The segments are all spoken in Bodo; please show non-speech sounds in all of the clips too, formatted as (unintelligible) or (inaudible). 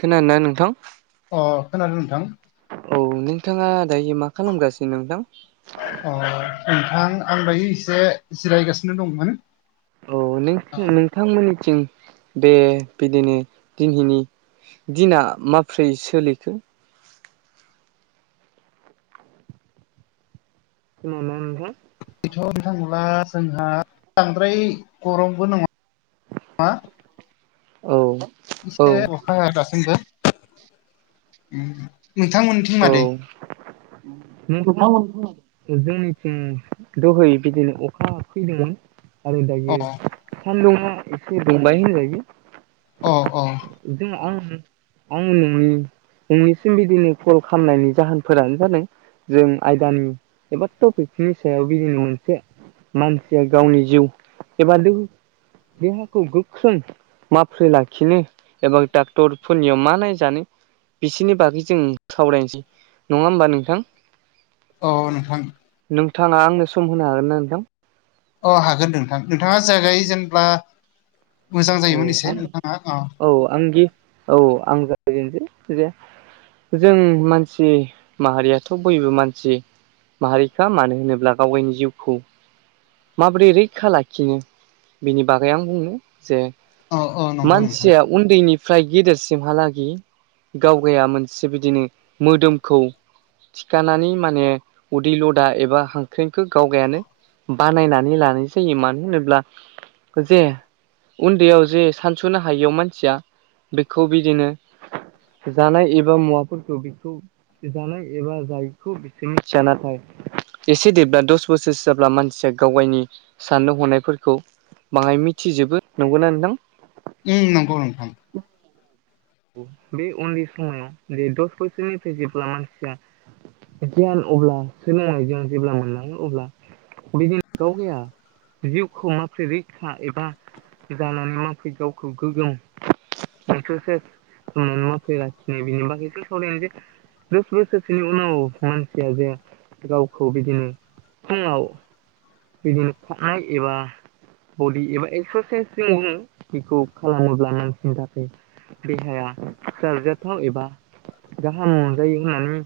खोनादोंना नोंथां अ खोनादो नोंथां औ नोंथाङा दायो मा खालामगासिनो नोंथां अ नोंथां आं दायो एसे जिरायगासिनो दंमोन औ नो नोंथांमोननिथिं दे बिदिनो दिनहैनि दिना माब्रै सोलिखो खोनादोना नोंथां बेथ' (unintelligible) जोंहा बांद्राय गरमबो नङा ना औ औ एसे अखा हागासिनो दासिमबो नोंथांमोनथिं मादै (unintelligible) जोंनिथिं दहै बिदिनो अखा फैदोंमोन आरो अ दायो सान्दुुङा एसे दंबाय होनजायो अ-अ जों आं आं नोंनि नोंनिसिम बिदिनो फल खालामनायनि जाहोनफोरानो जादों जों आयदानि एबा टपिकनि सायाव बिदिनो मोनसे मानसिया गावनि जिउ एबा दोहो देहाखौ गोख्रों माफ्रै लाखिनो एबा डाक्टरफोरनियाव मा नायजानो बिसोरनि बागै जों सावरायनोसै नङा होमबा नोंथां अ नोंथां नोंथाङा आंनो सम होनो हागोनना नोंथां? अ हागोन नोंथां नोंथाङा जागाय जेनब्ला मोजां औ जायोमोन एसे आं नोंथाङा अ औ आंगि औ आं जागायनोसै जे जों मानसि माहारियाथ' बयबो मानसि माहारिखा मानो होनोब्ला गावगायनि जिउखौ माबोरै रैखा लाखिनो बिनि बागै आं बुंनो जे औ नंगौ नोंथां मानसिया उन्दैनिफ्राय गेदेरसिमहालागि गावगाया मोनसे बिदिनो मोदोमखौ थिखानानै माने उदैल' दा एबा हांख्रेंखौ गावगायानो बानायनानै लानाय जायो मानो होनोब्ला जे उन्दैयाव जे सानस'नो हायियाव मानसिया बेखौ बिदिनो जानाय एबा मुवाफोरखौ बेखौ जानाय एबा जायैखौ बिसोर नाथाय एसे देब्ला दस बोसोरसो जाब्ला मान गावगायनि साननो हनायफोरखौ बाङाय मिथिजोबो नंगौना नोंथां? उम नंगौ नोंथां बे उन्दै समायाव जे दस बोसोरनिफ्राय जेब्ला मानसिया गियान अब्ला सोलोंनायजों जेब्ला मोनलाङो अब्ला बिदि गावगाया जिउखौ माफ्रै रैखा एबा जानानै माफ्रै गावखौ गोग्गोम (unintelligible) (unintelligible) दस बोसोरसोनि उनाव मानसिया जे गावखौ बिदिनो फुङाव बिदिनो खारनाय एबा बडि एबा एक्सारसाइस जों बुङो बेखौ खालामोब्ला नांसिनि थाखाय देहाया सारजाथाव एबा गाहाम मोनजायो होननानै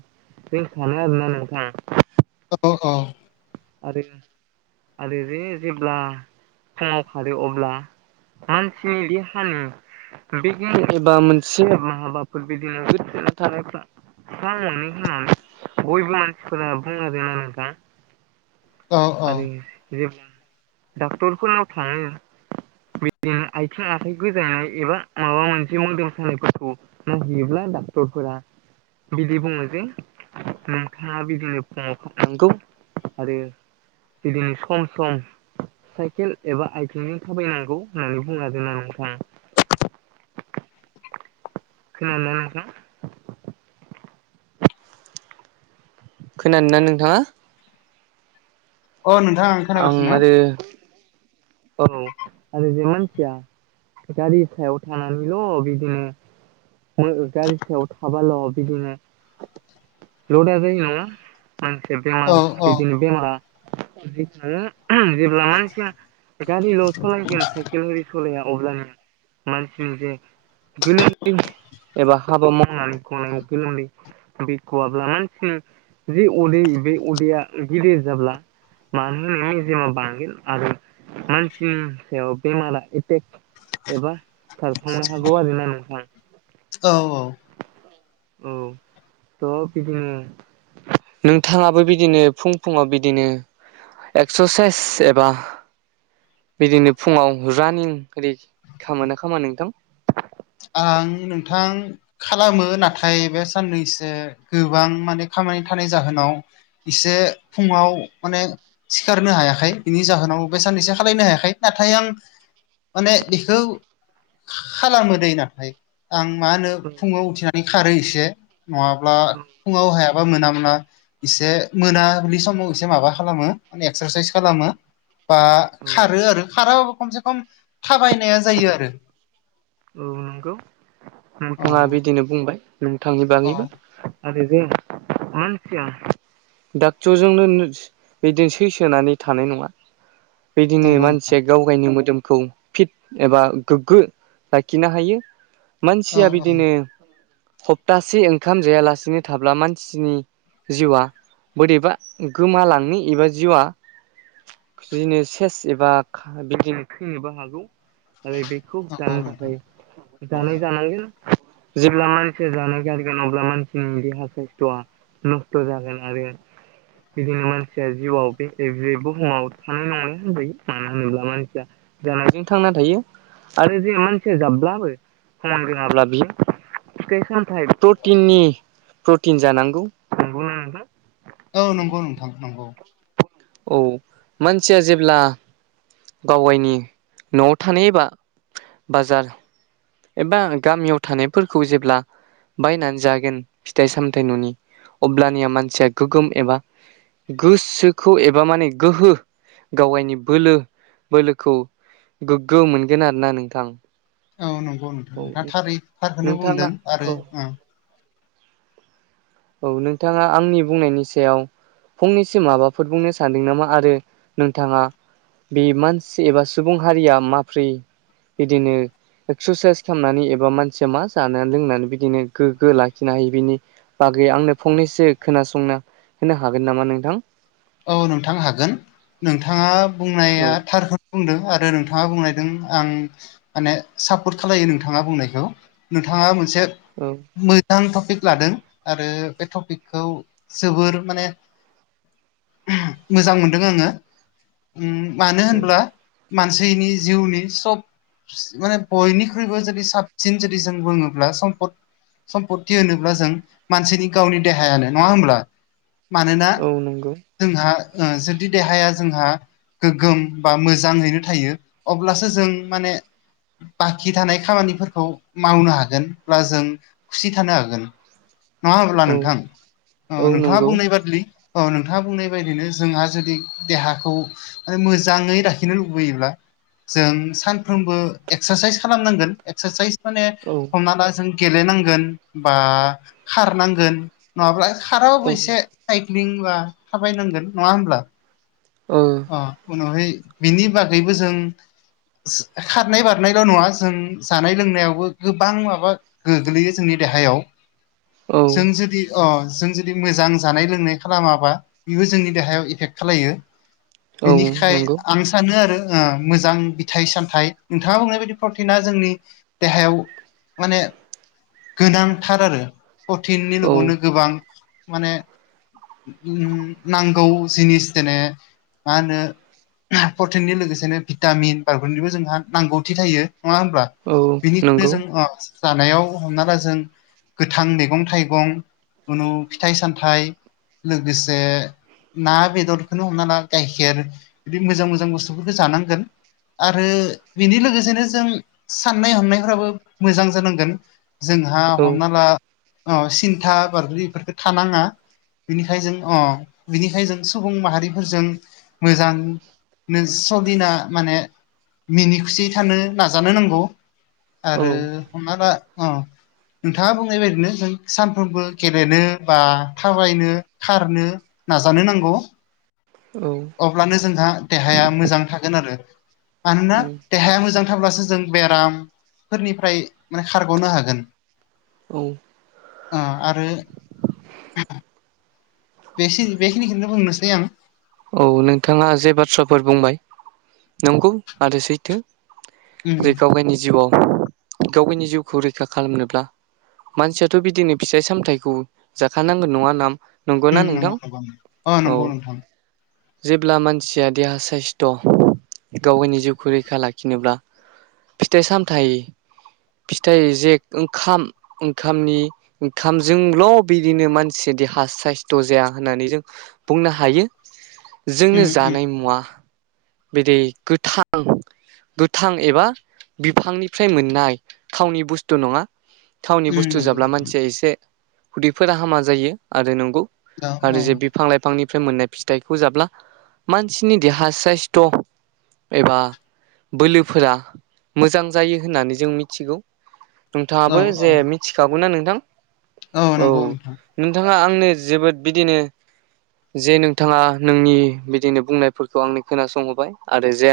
जों सानो आरोना नोंथां अ औ ओ आरो आरो जे जेब्ला फुङाव खारो अब्ला मानसिनि देहानि बे गिं एबा मोनसे हाबाफोर बिदिनो गोनां थानायफ्रा हा मोनिनि समाव बयबो मानसिफोरा बुङो आरोना नोंथां औ औ आरो जे बुं डाक्टरफोरनाव थाङो बिदिनो आयथिं आखाइ गोजांनाय एबा माबा मोनसे मोदोम सानायफोरखौ नाहियोब्ला डाक्टरफोरा बिदि बुङो जे नोंथाङा बिदिनो फुङाव खाबनांगौ आरो बिदिनो सम सम साइकेल एबा आयथिंनि थाबायनांगौ होननानै बुंनादोना नोंथां खोनानो नोंथां खोनादोना नोंथाङा अ नोंथां आं खोनागासिनो आरो औ आरो बे मानसिया गारि सायाव थानानैल' बिदिनो गारि सायाव थाबाल बिदिनो (unintelligible) मानसिया औ बेमार औ बिदिनो बेमारा जेब्ला मानसिया गारिल' सालायगोन साइकेलरि सलाया अब्लाानो मानसिनि जे (unintelligible) (unintelligible) (unintelligible) मानसिनि सायाव बेमारा एफेक्ट एबा सारफांनो हागौ आरोोना नोंथां औ औ औ त बिदिनो नोंथाङाबो बिदिनो फुं फुङाव बिदिनो एक्सारसाइस एबा बिदिनो फुङाव रानिं ओरि खोना खोमा नोंथां आं नोंथां खालामो नाथाय बे साननैसो गोबां माने खामानि थानाय जाहोनाव इसे फुङाव माने सिखारनो हायाखै बिनि जाहोनाव बे साननैसो खालायनो हायाखै नाथाय आं माने इखौ खा-खालामो नाथाय आं मा होनो फुङाव उथिनानै खारो एसे नङाब्ला फुङाव हाय माबा मोना मोना एसे मोनाबलि समाव एसे माबा खालामो माने एक्सारसाइस खालामो बा खारो आरो खाराबाबो खमसे खम थाबायनाया जायो आरो औ नंगौ औ नोंथाङा बिदिनो बुंबाय नोंथांनि औ बागैबो आरो मानसिया ड'क्टरजोंनो बिदिनो सैसोनानै थानाय नङा बिदिनो नंगौ नोंथां मानसिया गाव गायनि मोदोमखौ फिट एबा गोग्गो लाखिनो हायो औ मानसिया बिदिनो खप्तासे ओंखाम जायालासिनो थाब्ला मानसिनि जिउआ बोरैबा गोमालांनि एबा जिउआ बिदिनो सेस एबा बिदिनो थैनोबो हागौ आरो बे खुब नंगौ जानो नोंथां थाखाय जानो जानांगोन जेब्ला मानसिया जानो गारगोन अब्ला मानसिनि देहा खस्तआ नस्थ जागोन ना बे। बिदिनो मानसिया जिउआव बेसे बे बुहुमाव थानाय नङानो होनजायो मानो होनोब्ला मानसिया जानायजों थांना थायो आरो जे मान सोजाबब्लाबो समान रोंयाब्ला बियो फिथाय सामथाय प्रटिननि प्रटिन जानांगौ। नोंगौना नोंथां। औ नंगौ नोंथां नंगौ। औ मानसिया जेब्ला गाव आयनि न'आव थानाय एबा बाजार एबा गामियाव थानायफोरखौ जेब्ला बायनानै जागोन फिथाइ सामथाइ न'नि अब्लानिया मानसिया गोगोम एबा गोसोखौ एबा माने गोहो गावायनि बोलो बोलोखौ गोग्गो मोनगोन आरोना नोंथां। औ नंगौ नोंथां औ दा थारै थारखौनो बुंदों आरो औ। औ नोंथाङा आंनि बुंनायनि सायाव फंनिसिम माबाफोर बुंनो सानदों नामा आरो नोंथाङा। बे मानसि एबा सुबुं हारिया माफ्रै बिदिनो एक्स्रासाइस खालामनानै एबा मानसिया मा जाना लोंनानै बिदिनो गोग्गो लाखिनो हायो बिनि बागै आंनो फंनैसो खोनासंना होनो हागोन नामा नोंथां। औ नोंथां हागोन नोंथाङा बुंनाया औ थारखो बुंदों आरो नोंथाङा बुंनायदों आं माने सापर्ट खालायो नोंथाङा बुंनायखौ नोंथाङा मोनसे औ। मोजां टपिक लादों आरो बे टपिकखौ जोबोर माने उहुम मोजां मोनदों आङो उम मानो औ होनब्ला मानसिनि जिउनि सब माने बयनिख्रुइबो जुदि साबसिन जुदि जों बुङोब्ला सम्पद सम्पति होनोब्ला जों मानसिनि गावनि देहायानो नङा होमब्ला मानोना औ नंगौ। जोंहा ओ जुदि देहाया जोंहा गोगोम बा मोजाङैनो थायो अब्लासो जों माने बाखि थानाय खामानिफोरखौ मावनो हागोन ब्ला जों खुसि थानो हागोन नङा होमब्ला औ नोंथां ओ औ नोंथाङा नंगौ बुंनाय बादलि औ नोंथ नोंथाङा बुंनाय बायदिनो जोंहा जुदि देहाखौ ओय मोजाङै लाखिनो लुबैयोब्ला जों सानफ्रोमबो एक्स्रासाइस खालामनांगोन एक्स्रासाइस माने औ। हमना ला जों गेलेनांगोन बा खारनांगोन। नङाब्ला औ खाराबाबो एसे साइदक्लिं बा थाबायनांगोन नङा होमब्ला। ओं। अ उनावहाय बिनि बागैबो जों सि खारनाय बारनायल' नङा जों जानाय लोंनायावबो गोबां माबा गोग्लैयो जोंनि देहायाव औ जों जुदि अ जों जुदि मोजां जानाय लोंनाय खालामाबा इबो जोंनि देहायाव इफेक खालायो। औ इनिखाय नंगौ आं सान सानो आरो ओ मोजां बिथाइ सामथाइ नोंथाङाबो मोननाय बायदि प्रटिना जोंनि देहायाव माने गोनांथार आरो प्रटिननि औ लुबावनो गोबां माने उम नांगौ जिनिस देने मा होनो हाया प्रटिननि लोगोसेनो भिटामिन फारबोलिबो जोंहा नांगौथि थायो नङा होनब्ला। औ बिनिनो नंगौ जों अ जानायाव हमना ला जों गोथां दैगं थाइगं खुनु फिथाइ सामथाइ लोगोसे ना, बेदरखौनो हमना ला गाइखेर बिदि मोजां- मोजां बुस्थुफोरखौ जानांगोन। आरो बेनि लोगोसेनो जों साननाय हनायफ्राबो मोजां जानांगोन। जोंहा औ हमना ला सिन्था बारबै बेफोरखौ थानाङा। बिनिखायनो जों अ बिनिखाय जों सुबुं माहारिफोरजों मोजां स' दिना माने मिनि खुसियै थानो नाजानो नांगौ। औ आरो हमना ला नोंथाङा बुंनाय बायदिनो जों सानफ्रोमबो गेलेनो बा थाबायनो खारनो नाजानो नांगौ। औ अब्लानो जोंहा देहाया मोजां थागोन आरो। मानोना देहाया मोजां थाब्लासो जों बेरामफोरनिफ्राय माने खारग'नो हागोन। औ दा आरो बे बेखिनिखौनो बुंनोसै आं औ नोंथाङा जे बाथ्राफोर बुंबाय नंगौ आरो सैथो उम जै गाव- गावनि जिउआव गाव -गावनि जिउखौ रैखा खालामनोब्ला मानसियाथ' बिदिनो फिथाइ- सामथायाइखौ जाखानांगौ नङा ना उम नंगौना नंगौ नोंथां? नंगौ अ औ नंगौ नोंथां जेब्ला मानसिया देहा साइस्थ' गाव गावनि जिउखौ रैखा लाखिनोब्ला फिथाइ- सामथायाइ -फिथाइ जे ओंखाम ओंखामनि ओंखामजोंल' बिदिनो मानसिया देहा साइस्थ' जाया होननानै जों बुंनो हायो। उम जोंनो उम जानाय मुवा बिदि गोथां गोथां एबा बिफांनिफ्राय मोननाय थावनि बुस्थु नङा थावनि उम बुस्थु नंगौ जाब्ला मानसिया एसे उदैफोरा हामा जायो आरो नंगौ औ औ आरो जे बिफां -लाइफांनिफ्राय मोननाय फिथाइखौ जाब्ला मानसिनि देहा साइसथ' एबा बोलोफोरा मोजां जायो होननानै जों मिथिगौ। औ नोंथाङाबो औ जे मिथिखागौना नोंथां? औ नंगौ नोंथां नोंथाङा आंनो जोबोद बिदिनो जे नोंथ बिथाङा नोंनि बिदिनो बुंनायफोरखौ आंनो खोनासंहरबाय आरो जे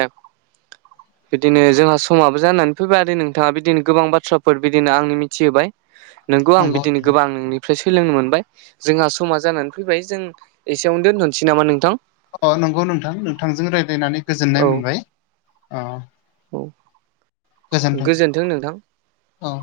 बिदिनो जोंहा समाबो जानानै फैबाय आरो नोंथाङा बिदिनो गोबां बाथ्राफोर बिदिनो आंनो मिथिहोबाय नंगौ आं बिदिनो गोबां नोंनि ओमफ्राय सोलोंनो मोनबाय जोंहा समा जानानै फैबाय जों एसेयावनो दोनथ'नोसै नामा नोंथां? अ नंगौ नोंथां नोंथांजों रायज्लायनानै औ गोजोननाय मोनबाय। अ औ गोजोन्थों। औ